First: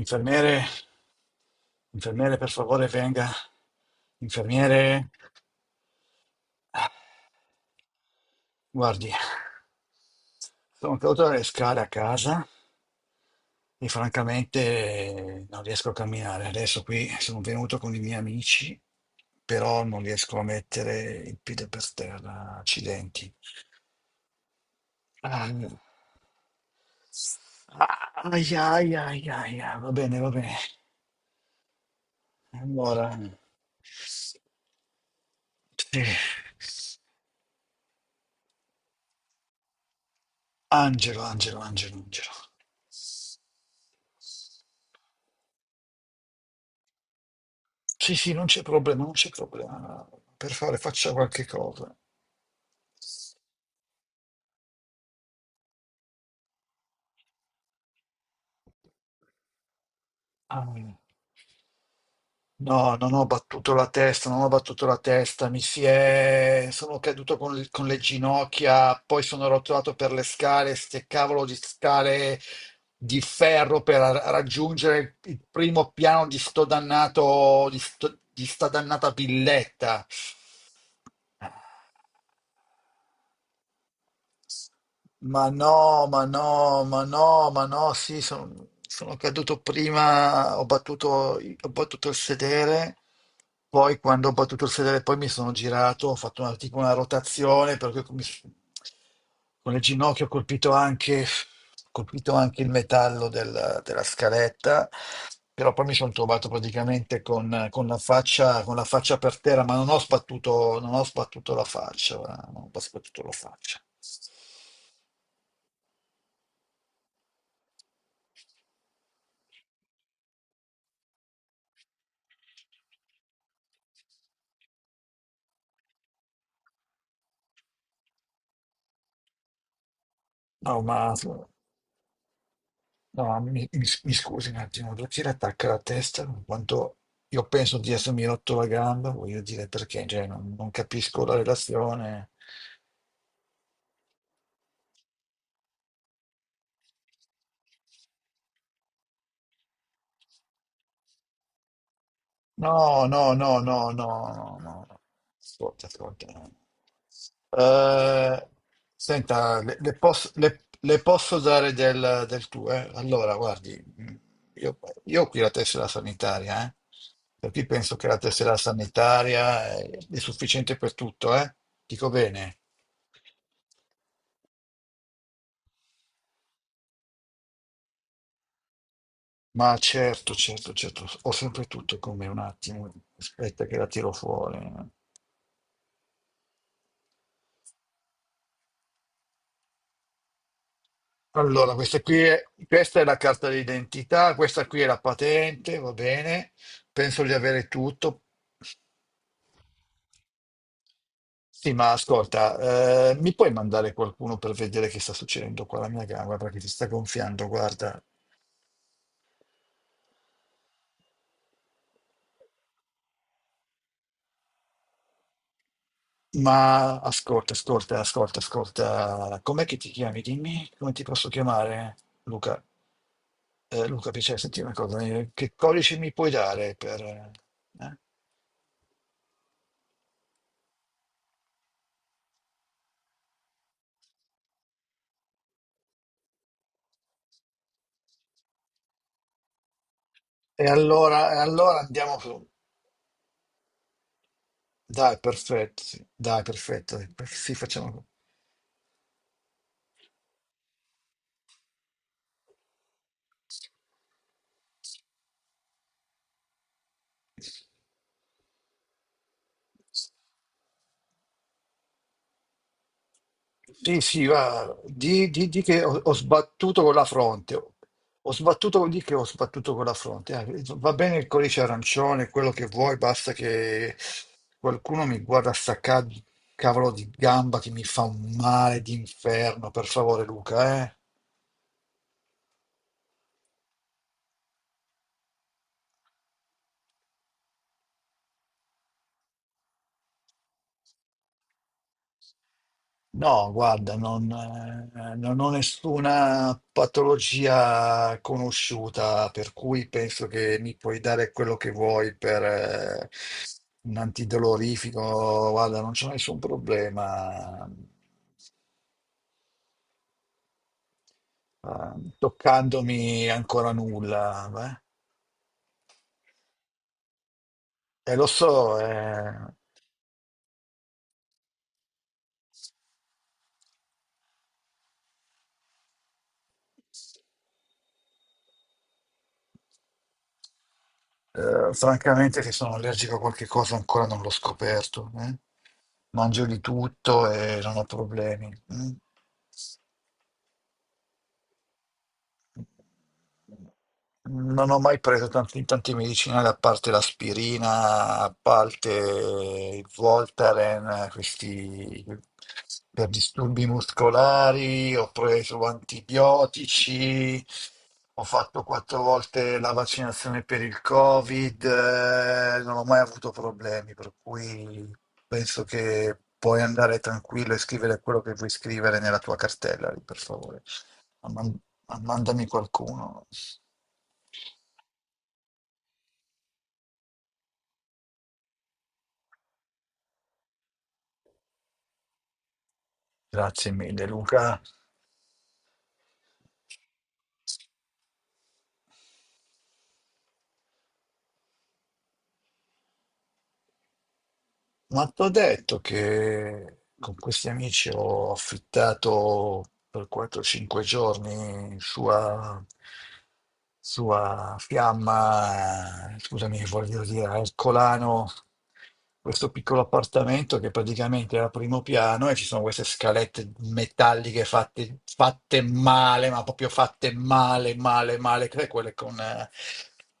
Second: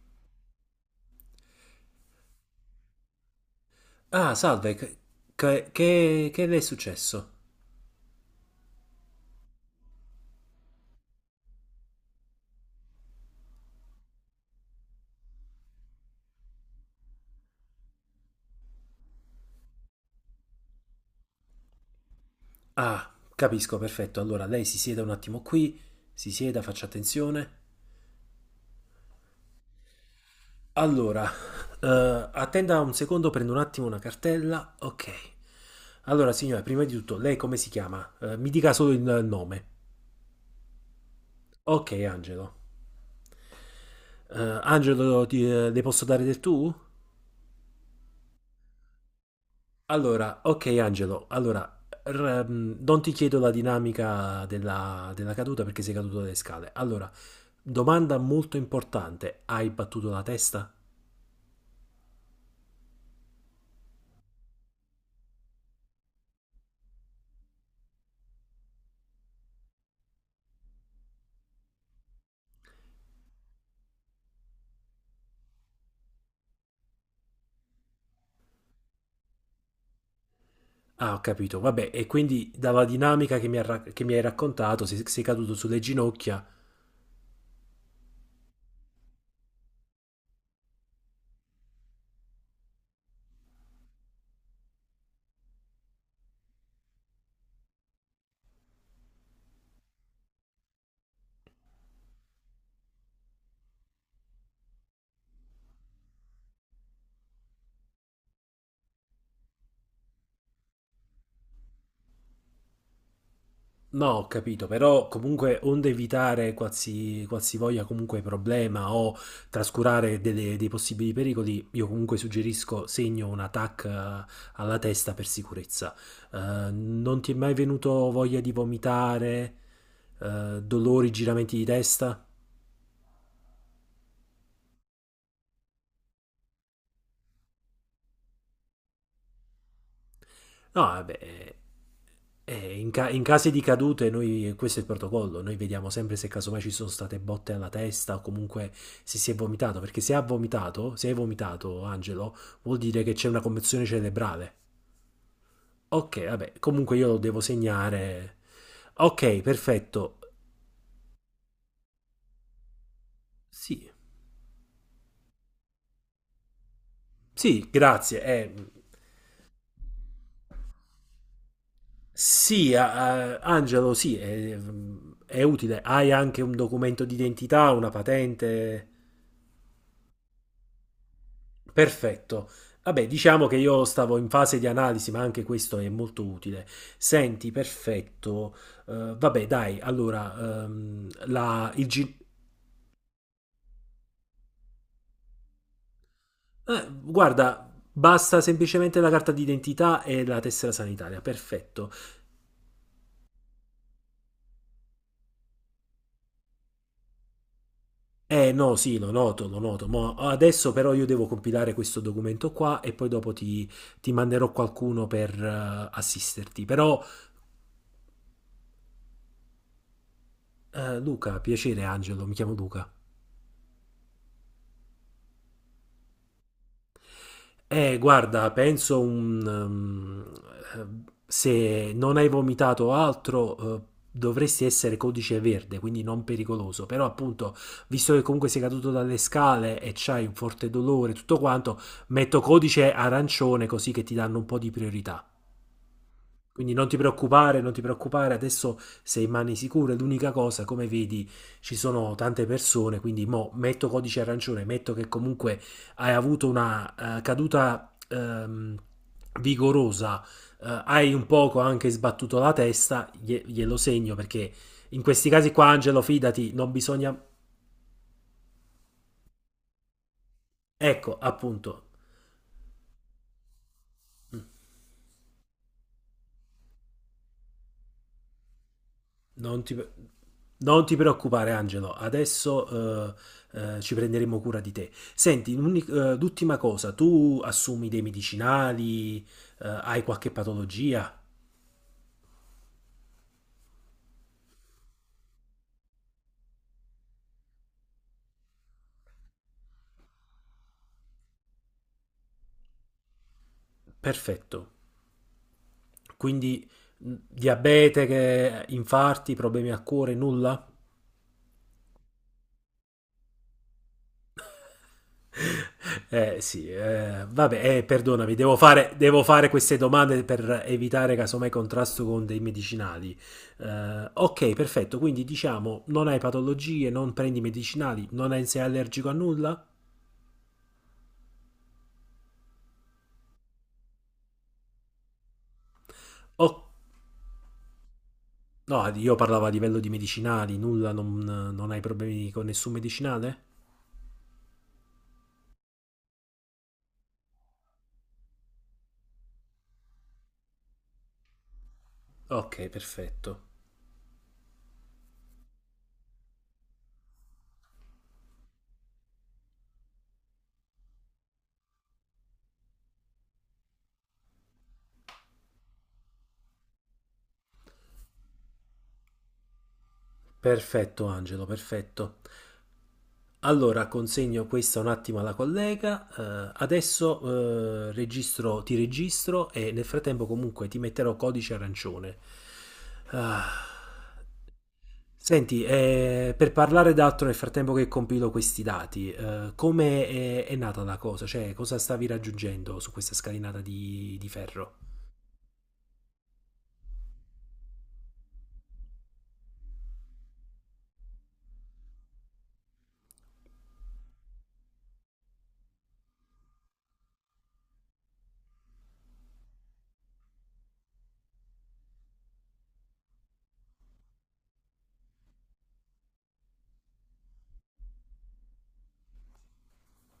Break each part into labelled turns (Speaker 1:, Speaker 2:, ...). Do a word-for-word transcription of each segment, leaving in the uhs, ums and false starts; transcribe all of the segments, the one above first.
Speaker 1: Infermiere, infermiere, per favore, venga.
Speaker 2: Ah, salve, che,
Speaker 1: Infermiere,
Speaker 2: che- che- che le è successo?
Speaker 1: guardi, sono caduto dalle scale a casa e francamente non riesco a camminare. Adesso qui sono venuto con i miei amici, però non riesco a mettere il piede per terra.
Speaker 2: Ah,
Speaker 1: Accidenti.
Speaker 2: capisco, perfetto. Allora, lei si sieda un attimo
Speaker 1: Ah,
Speaker 2: qui, si sieda, faccia attenzione.
Speaker 1: ah, ai, ai, ai, ai, ai, va bene, va bene.
Speaker 2: Allora, eh, attenda un
Speaker 1: Allora,
Speaker 2: secondo, prendo un attimo una cartella. Ok. Allora, signora, prima di
Speaker 1: sì.
Speaker 2: tutto, lei come si chiama? Eh, mi dica solo il nome.
Speaker 1: Angelo, Angelo,
Speaker 2: Ok,
Speaker 1: Angelo, Angelo.
Speaker 2: Angelo. Eh, Angelo, ti- eh, le posso dare del tu?
Speaker 1: Sì, sì, non c'è problema, non c'è problema.
Speaker 2: Allora,
Speaker 1: Per
Speaker 2: ok
Speaker 1: fare faccia
Speaker 2: Angelo,
Speaker 1: qualche
Speaker 2: allora
Speaker 1: cosa.
Speaker 2: r- mm, non ti chiedo la dinamica della, della caduta perché sei caduto dalle scale. Allora, domanda molto importante, hai battuto la testa?
Speaker 1: Ah, no, non ho battuto la testa, non ho battuto la testa, mi si è... sono caduto con, le con le ginocchia, poi sono rotolato per le scale, ste cavolo di scale di ferro per ra- raggiungere il primo piano di sto dannato, di, sto- di sta dannata villetta.
Speaker 2: Ah, ho capito, vabbè, e quindi dalla dinamica che mi, ha ra- che mi hai raccontato, sei, sei
Speaker 1: Ma
Speaker 2: caduto sulle
Speaker 1: no, ma
Speaker 2: ginocchia.
Speaker 1: no, ma no, ma no, sì, sono, sono caduto prima, ho battuto, ho battuto il sedere, poi quando ho battuto il sedere poi mi sono girato, ho fatto una, tipo una rotazione, per cui mi s- con il ginocchio ho colpito anche, ho colpito anche il metallo del- della scaletta, però poi mi sono trovato praticamente con, con la faccia, con la faccia per terra, ma non ho sbattuto, non ho sbattuto la faccia, guarda, non ho sbattuto la faccia.
Speaker 2: No, ho capito, però comunque onde evitare qualsi, qualsivoglia comunque problema o trascurare delle- dei possibili pericoli, io comunque suggerisco segno una TAC, eh, alla testa per sicurezza. Eh, non ti è mai venuto voglia di vomitare, eh,
Speaker 1: No,
Speaker 2: dolori,
Speaker 1: ma
Speaker 2: giramenti di testa?
Speaker 1: no, ma mi, mi- mi scusi un attimo, Drucchi le attacca la testa in quanto io penso di essermi rotto la gamba, voglio dire perché, cioè, non, non
Speaker 2: No, vabbè,
Speaker 1: capisco la
Speaker 2: eh,
Speaker 1: relazione.
Speaker 2: eh, in, ca- in casi di cadute, noi, questo è il protocollo, noi vediamo sempre se casomai ci sono state botte alla testa o comunque se si è vomitato, perché se ha vomitato, se hai vomitato, Angelo, vuol dire
Speaker 1: No,
Speaker 2: che c'è
Speaker 1: no,
Speaker 2: una
Speaker 1: no,
Speaker 2: commozione
Speaker 1: no, no,
Speaker 2: cerebrale.
Speaker 1: no, no, no. Ascolta,
Speaker 2: Ok,
Speaker 1: ascolta.
Speaker 2: vabbè, comunque io lo devo segnare.
Speaker 1: Eh,
Speaker 2: Ok,
Speaker 1: senta, le, le
Speaker 2: perfetto.
Speaker 1: posso, le- le posso dare del, del tuo, eh? Allora, guardi,
Speaker 2: Sì,
Speaker 1: mh, io, io ho qui la tessera sanitaria, eh? Per cui
Speaker 2: sì,
Speaker 1: penso che la
Speaker 2: grazie. eh,
Speaker 1: tessera sanitaria è, è sufficiente per tutto, eh? Dico bene.
Speaker 2: sì, a- a- Angelo, sì, è, è utile. Hai anche un documento d'identità, una patente?
Speaker 1: Ma certo, certo, certo, ho sempre tutto con me, un
Speaker 2: Perfetto.
Speaker 1: attimo,
Speaker 2: Vabbè, diciamo che
Speaker 1: aspetta che
Speaker 2: io
Speaker 1: la tiro
Speaker 2: stavo in fase
Speaker 1: fuori.
Speaker 2: di analisi, ma anche questo è molto utile. Senti, perfetto. Eh, vabbè, dai, allora, ehm, la,
Speaker 1: Allora,
Speaker 2: il
Speaker 1: questa
Speaker 2: G...
Speaker 1: qui è, questa è la carta d'identità, questa qui è la patente, va bene?
Speaker 2: eh,
Speaker 1: Penso di avere
Speaker 2: guarda,
Speaker 1: tutto.
Speaker 2: basta semplicemente la carta d'identità e la tessera sanitaria.
Speaker 1: Sì,
Speaker 2: Perfetto.
Speaker 1: ma ascolta, eh, mi puoi mandare qualcuno per vedere che sta succedendo qua alla mia gamba perché si sta gonfiando, guarda.
Speaker 2: Eh no, sì, lo noto, lo noto. Mo adesso però io devo compilare questo documento qua e poi dopo ti, ti manderò qualcuno per eh, assisterti.
Speaker 1: Ma
Speaker 2: Però,
Speaker 1: ascolta, ascolta, ascolta, ascolta. Com'è che ti chiami? Dimmi come
Speaker 2: eh,
Speaker 1: ti posso
Speaker 2: Luca, piacere,
Speaker 1: chiamare,
Speaker 2: Angelo, mi chiamo
Speaker 1: Luca.
Speaker 2: Luca.
Speaker 1: Eh, Luca, piacere, senti una cosa, eh, che codice mi puoi dare per...
Speaker 2: Eh,
Speaker 1: eh?
Speaker 2: guarda, penso un... um, eh, se non hai vomitato altro, eh, dovresti essere codice verde, quindi non pericoloso. Però appunto, visto che comunque sei caduto dalle scale e c'hai un
Speaker 1: E
Speaker 2: forte dolore,
Speaker 1: allora, e
Speaker 2: tutto
Speaker 1: allora
Speaker 2: quanto,
Speaker 1: andiamo
Speaker 2: metto
Speaker 1: su.
Speaker 2: codice arancione così che ti danno un po' di
Speaker 1: Dai,
Speaker 2: priorità.
Speaker 1: perfetto. Sì. Dai,
Speaker 2: Quindi non ti
Speaker 1: perfetto. Sì,
Speaker 2: preoccupare, non ti
Speaker 1: facciamo.
Speaker 2: preoccupare, adesso sei in mani sicure. L'unica cosa, come vedi, ci sono tante persone, quindi mo metto codice arancione, metto che comunque hai avuto una eh, caduta ehm, vigorosa, eh, hai un poco anche sbattuto la testa, glie- glielo
Speaker 1: Sì,
Speaker 2: segno
Speaker 1: sì,
Speaker 2: perché
Speaker 1: va.
Speaker 2: in questi
Speaker 1: Di, di-
Speaker 2: casi
Speaker 1: di
Speaker 2: qua,
Speaker 1: che ho,
Speaker 2: Angelo,
Speaker 1: ho
Speaker 2: fidati, non
Speaker 1: sbattuto con la
Speaker 2: bisogna...
Speaker 1: fronte. Ho sbattuto, di che ho sbattuto con la fronte. Ah, eh, va bene
Speaker 2: Ecco,
Speaker 1: il codice
Speaker 2: appunto,
Speaker 1: arancione, quello che vuoi, basta che qualcuno mi guarda sta ca- cavolo di gamba che mi fa un male
Speaker 2: Non
Speaker 1: d'inferno,
Speaker 2: ti,
Speaker 1: per
Speaker 2: pre-
Speaker 1: favore, Luca,
Speaker 2: non ti
Speaker 1: eh.
Speaker 2: preoccupare, Angelo, adesso eh, eh, ci prenderemo cura di te. Senti, l'uni- eh, l'ultima cosa, tu assumi dei medicinali, eh, hai qualche patologia?
Speaker 1: No, guarda, non, eh, non ho nessuna patologia conosciuta, per cui penso che mi puoi dare quello che vuoi per eh, un
Speaker 2: Perfetto.
Speaker 1: antidolorifico. Guarda, non c'è nessun
Speaker 2: Quindi mh,
Speaker 1: problema,
Speaker 2: diabete, che- infarti, problemi al cuore, nulla?
Speaker 1: eh, toccandomi ancora nulla.
Speaker 2: Eh sì, eh, vabbè, eh,
Speaker 1: Eh. E lo
Speaker 2: perdonami, devo
Speaker 1: so,
Speaker 2: fare, devo fare
Speaker 1: eh,
Speaker 2: queste domande per evitare casomai contrasto con dei medicinali. Eh, ok, perfetto, quindi diciamo non hai patologie, non prendi medicinali, non hai- sei allergico a nulla?
Speaker 1: eh, francamente che sono allergico a qualche cosa ancora non l'ho scoperto. Eh. Mangio di
Speaker 2: O-
Speaker 1: tutto e non ho problemi. Mm.
Speaker 2: no, io parlavo a livello di medicinali, nulla, non, non hai problemi con nessun medicinale?
Speaker 1: Non ho mai preso tanti, tante medicinali, a parte l'aspirina, a parte il Voltaren, questi
Speaker 2: Ok,
Speaker 1: per
Speaker 2: perfetto.
Speaker 1: disturbi muscolari, ho preso antibiotici, ho fatto quattro volte la vaccinazione per il Covid, eh, non ho mai avuto problemi, per cui penso che puoi andare tranquillo e scrivere quello che vuoi scrivere nella tua cartella, lì, per favore.
Speaker 2: Perfetto, Angelo,
Speaker 1: Ma
Speaker 2: perfetto.
Speaker 1: mandami qualcuno.
Speaker 2: Allora, consegno questa un attimo alla collega. eh, adesso eh, registro, ti registro e nel frattempo comunque ti metterò codice arancione. Ah.
Speaker 1: Grazie mille, Luca.
Speaker 2: Senti, eh, per parlare d'altro nel frattempo che compilo questi dati, eh, come è, è nata la cosa? Cioè, cosa stavi raggiungendo su questa scalinata di, di ferro?
Speaker 1: Ma ti ho detto che con questi amici ho affittato per quattro cinque giorni sua, sua fiamma, scusami, voglio dire, al Colano, questo piccolo appartamento che praticamente è al primo piano e ci sono queste scalette metalliche fatte, fatte male, ma proprio fatte male, male, male, che è quelle con... eh,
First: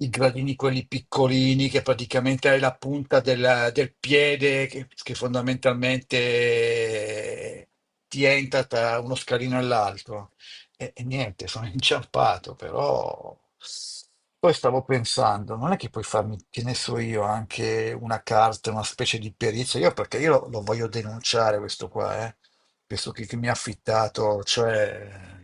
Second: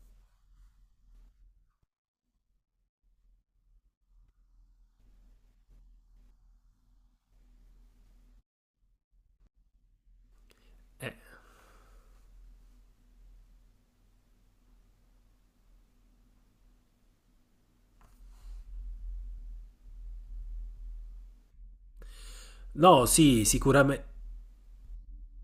Speaker 1: i gradini quelli piccolini che praticamente hai la punta del, del piede che, che fondamentalmente ti entra tra uno scalino e l'altro. E, e
Speaker 2: Eh,
Speaker 1: niente, sono inciampato, però poi stavo pensando, non è che puoi farmi, che ne so io, anche una carta, una specie di perizia, io perché io lo, lo voglio denunciare questo qua, eh.
Speaker 2: No,
Speaker 1: Questo che, che
Speaker 2: sì,
Speaker 1: mi ha
Speaker 2: sicuramente.
Speaker 1: affittato, cioè...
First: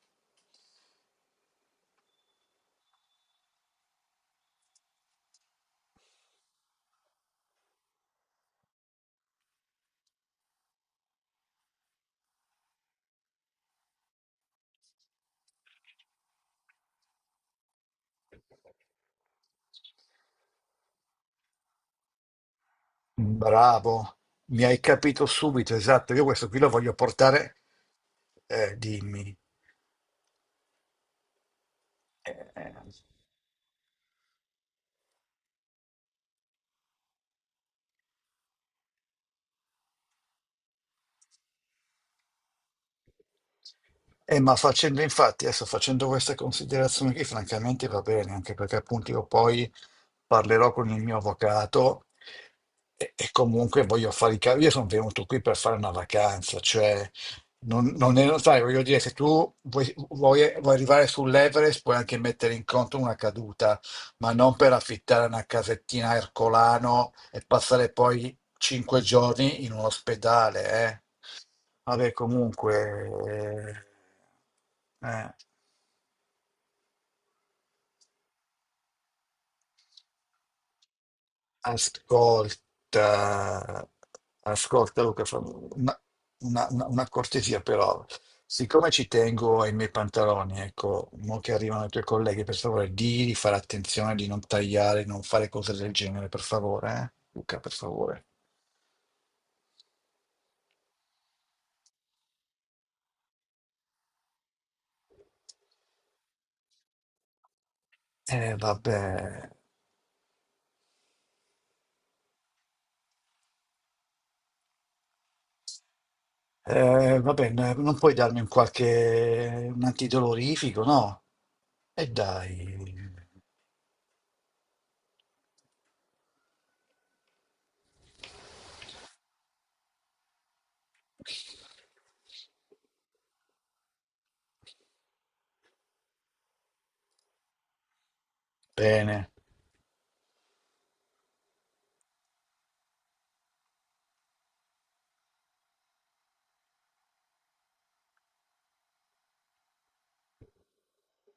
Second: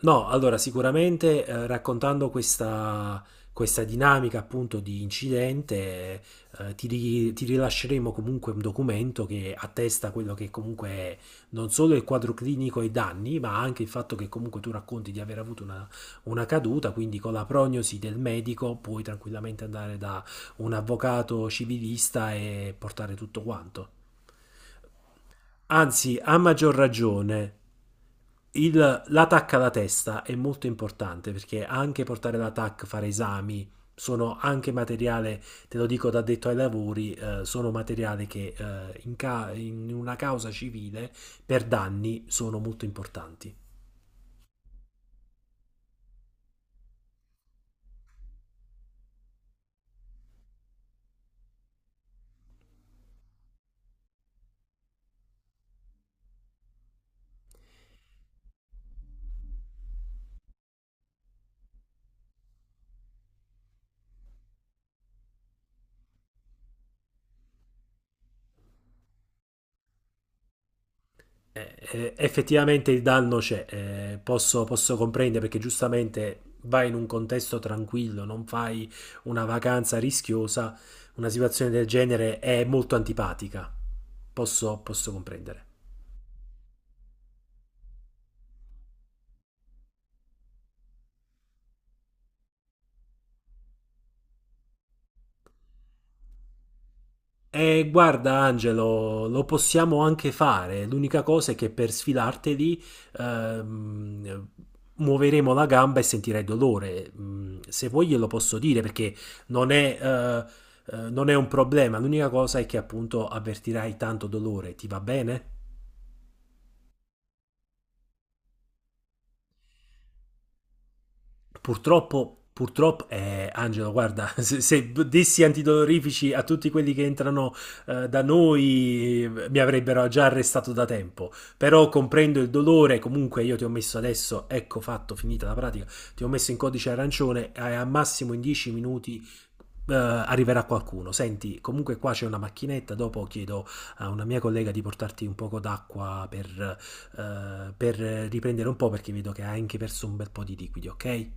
Speaker 2: No, allora sicuramente eh, raccontando questa, questa dinamica appunto di incidente, eh, ti, ri- ti rilasceremo comunque un documento che attesta quello che comunque è non solo il quadro clinico e i danni, ma anche il fatto che comunque tu racconti di aver avuto una, una caduta, quindi con la prognosi del medico puoi tranquillamente andare da un avvocato civilista e portare tutto quanto.
Speaker 1: Bravo, mi hai capito subito, esatto.
Speaker 2: Anzi,
Speaker 1: Io
Speaker 2: a
Speaker 1: questo qui lo
Speaker 2: maggior
Speaker 1: voglio
Speaker 2: ragione,
Speaker 1: portare, eh,
Speaker 2: il-
Speaker 1: dimmi.
Speaker 2: l'attacco alla testa è molto importante perché anche portare
Speaker 1: Eh,
Speaker 2: l'attacco, fare esami, sono anche materiale, te lo dico da detto ai lavori, eh, sono materiale che eh, in ca- in una causa civile per danni sono molto importanti.
Speaker 1: Eh, ma facendo infatti, adesso facendo questa considerazione qui, francamente va bene, anche perché appunto io poi parlerò con il mio avvocato e, e comunque voglio fare i cavi. Io sono venuto qui per fare una vacanza, cioè non, non è, sai, voglio dire, se tu vuoi, vuoi- vuoi arrivare sull'Everest puoi anche mettere in conto una caduta, ma non per affittare una casettina a Ercolano e passare poi cinque giorni in un ospedale, eh. Vabbè,
Speaker 2: eh, effettivamente il danno c'è,
Speaker 1: comunque,
Speaker 2: eh, posso, posso
Speaker 1: eh, eh,
Speaker 2: comprendere perché giustamente vai in un contesto tranquillo, non fai una vacanza rischiosa, una situazione del genere è molto antipatica,
Speaker 1: ascolta,
Speaker 2: posso,
Speaker 1: ascolta
Speaker 2: posso
Speaker 1: Luca, fa-
Speaker 2: comprendere.
Speaker 1: una, una- una- una cortesia però, siccome ci tengo ai miei pantaloni, ecco, mo che arrivano i tuoi colleghi, per favore, di di fare attenzione, di non tagliare, non fare cose del genere, per favore, eh? Luca, per
Speaker 2: E
Speaker 1: favore.
Speaker 2: guarda Angelo, lo possiamo anche fare. L'unica cosa è che per sfilarteli ehm, muoveremo la gamba e sentirai dolore. Mm, se vuoi glielo
Speaker 1: Eh,
Speaker 2: posso dire perché
Speaker 1: vabbè.
Speaker 2: non è, eh, eh, non è un problema. L'unica cosa è che appunto avvertirai tanto dolore. Ti va bene?
Speaker 1: Eh, vabbè, n- non puoi darmi un qualche un antidolorifico, no? E
Speaker 2: Purtroppo,
Speaker 1: dai.
Speaker 2: purtroppo, eh, Angelo, guarda, se, se dessi antidolorifici a tutti quelli che entrano eh, da noi, eh, mi avrebbero già arrestato da tempo. Però comprendo il dolore, comunque io ti ho messo adesso, ecco fatto, finita la pratica, ti ho messo in codice arancione e a massimo in dieci minuti
Speaker 1: Bene.
Speaker 2: eh, arriverà qualcuno. Senti, comunque qua c'è una macchinetta, dopo chiedo a una mia collega di portarti un poco d'acqua per, eh, per riprendere un po' perché vedo che hai anche perso un bel po' di liquidi, ok?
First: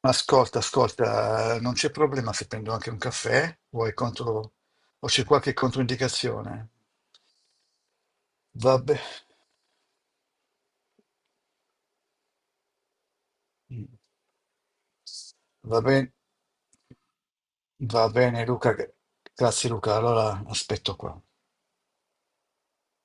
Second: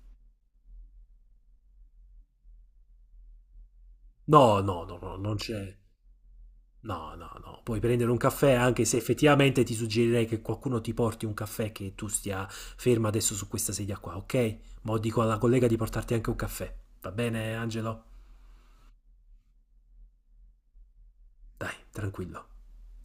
Speaker 1: Ascolta, ascolta, non c'è problema se prendo anche un caffè? Vuoi contro...
Speaker 2: No, no, no,
Speaker 1: o
Speaker 2: no,
Speaker 1: c'è
Speaker 2: non
Speaker 1: qualche
Speaker 2: c'è.
Speaker 1: controindicazione?
Speaker 2: No, no, no. Puoi prendere un caffè anche se
Speaker 1: Vabbè.
Speaker 2: effettivamente ti suggerirei che qualcuno ti porti un caffè che tu stia ferma adesso su questa sedia qua, ok? Ma dico alla collega di
Speaker 1: Va bene,
Speaker 2: portarti anche un caffè. Va bene, Angelo?
Speaker 1: va bene Luca, grazie Luca, allora aspetto qua.
Speaker 2: Dai, tranquillo.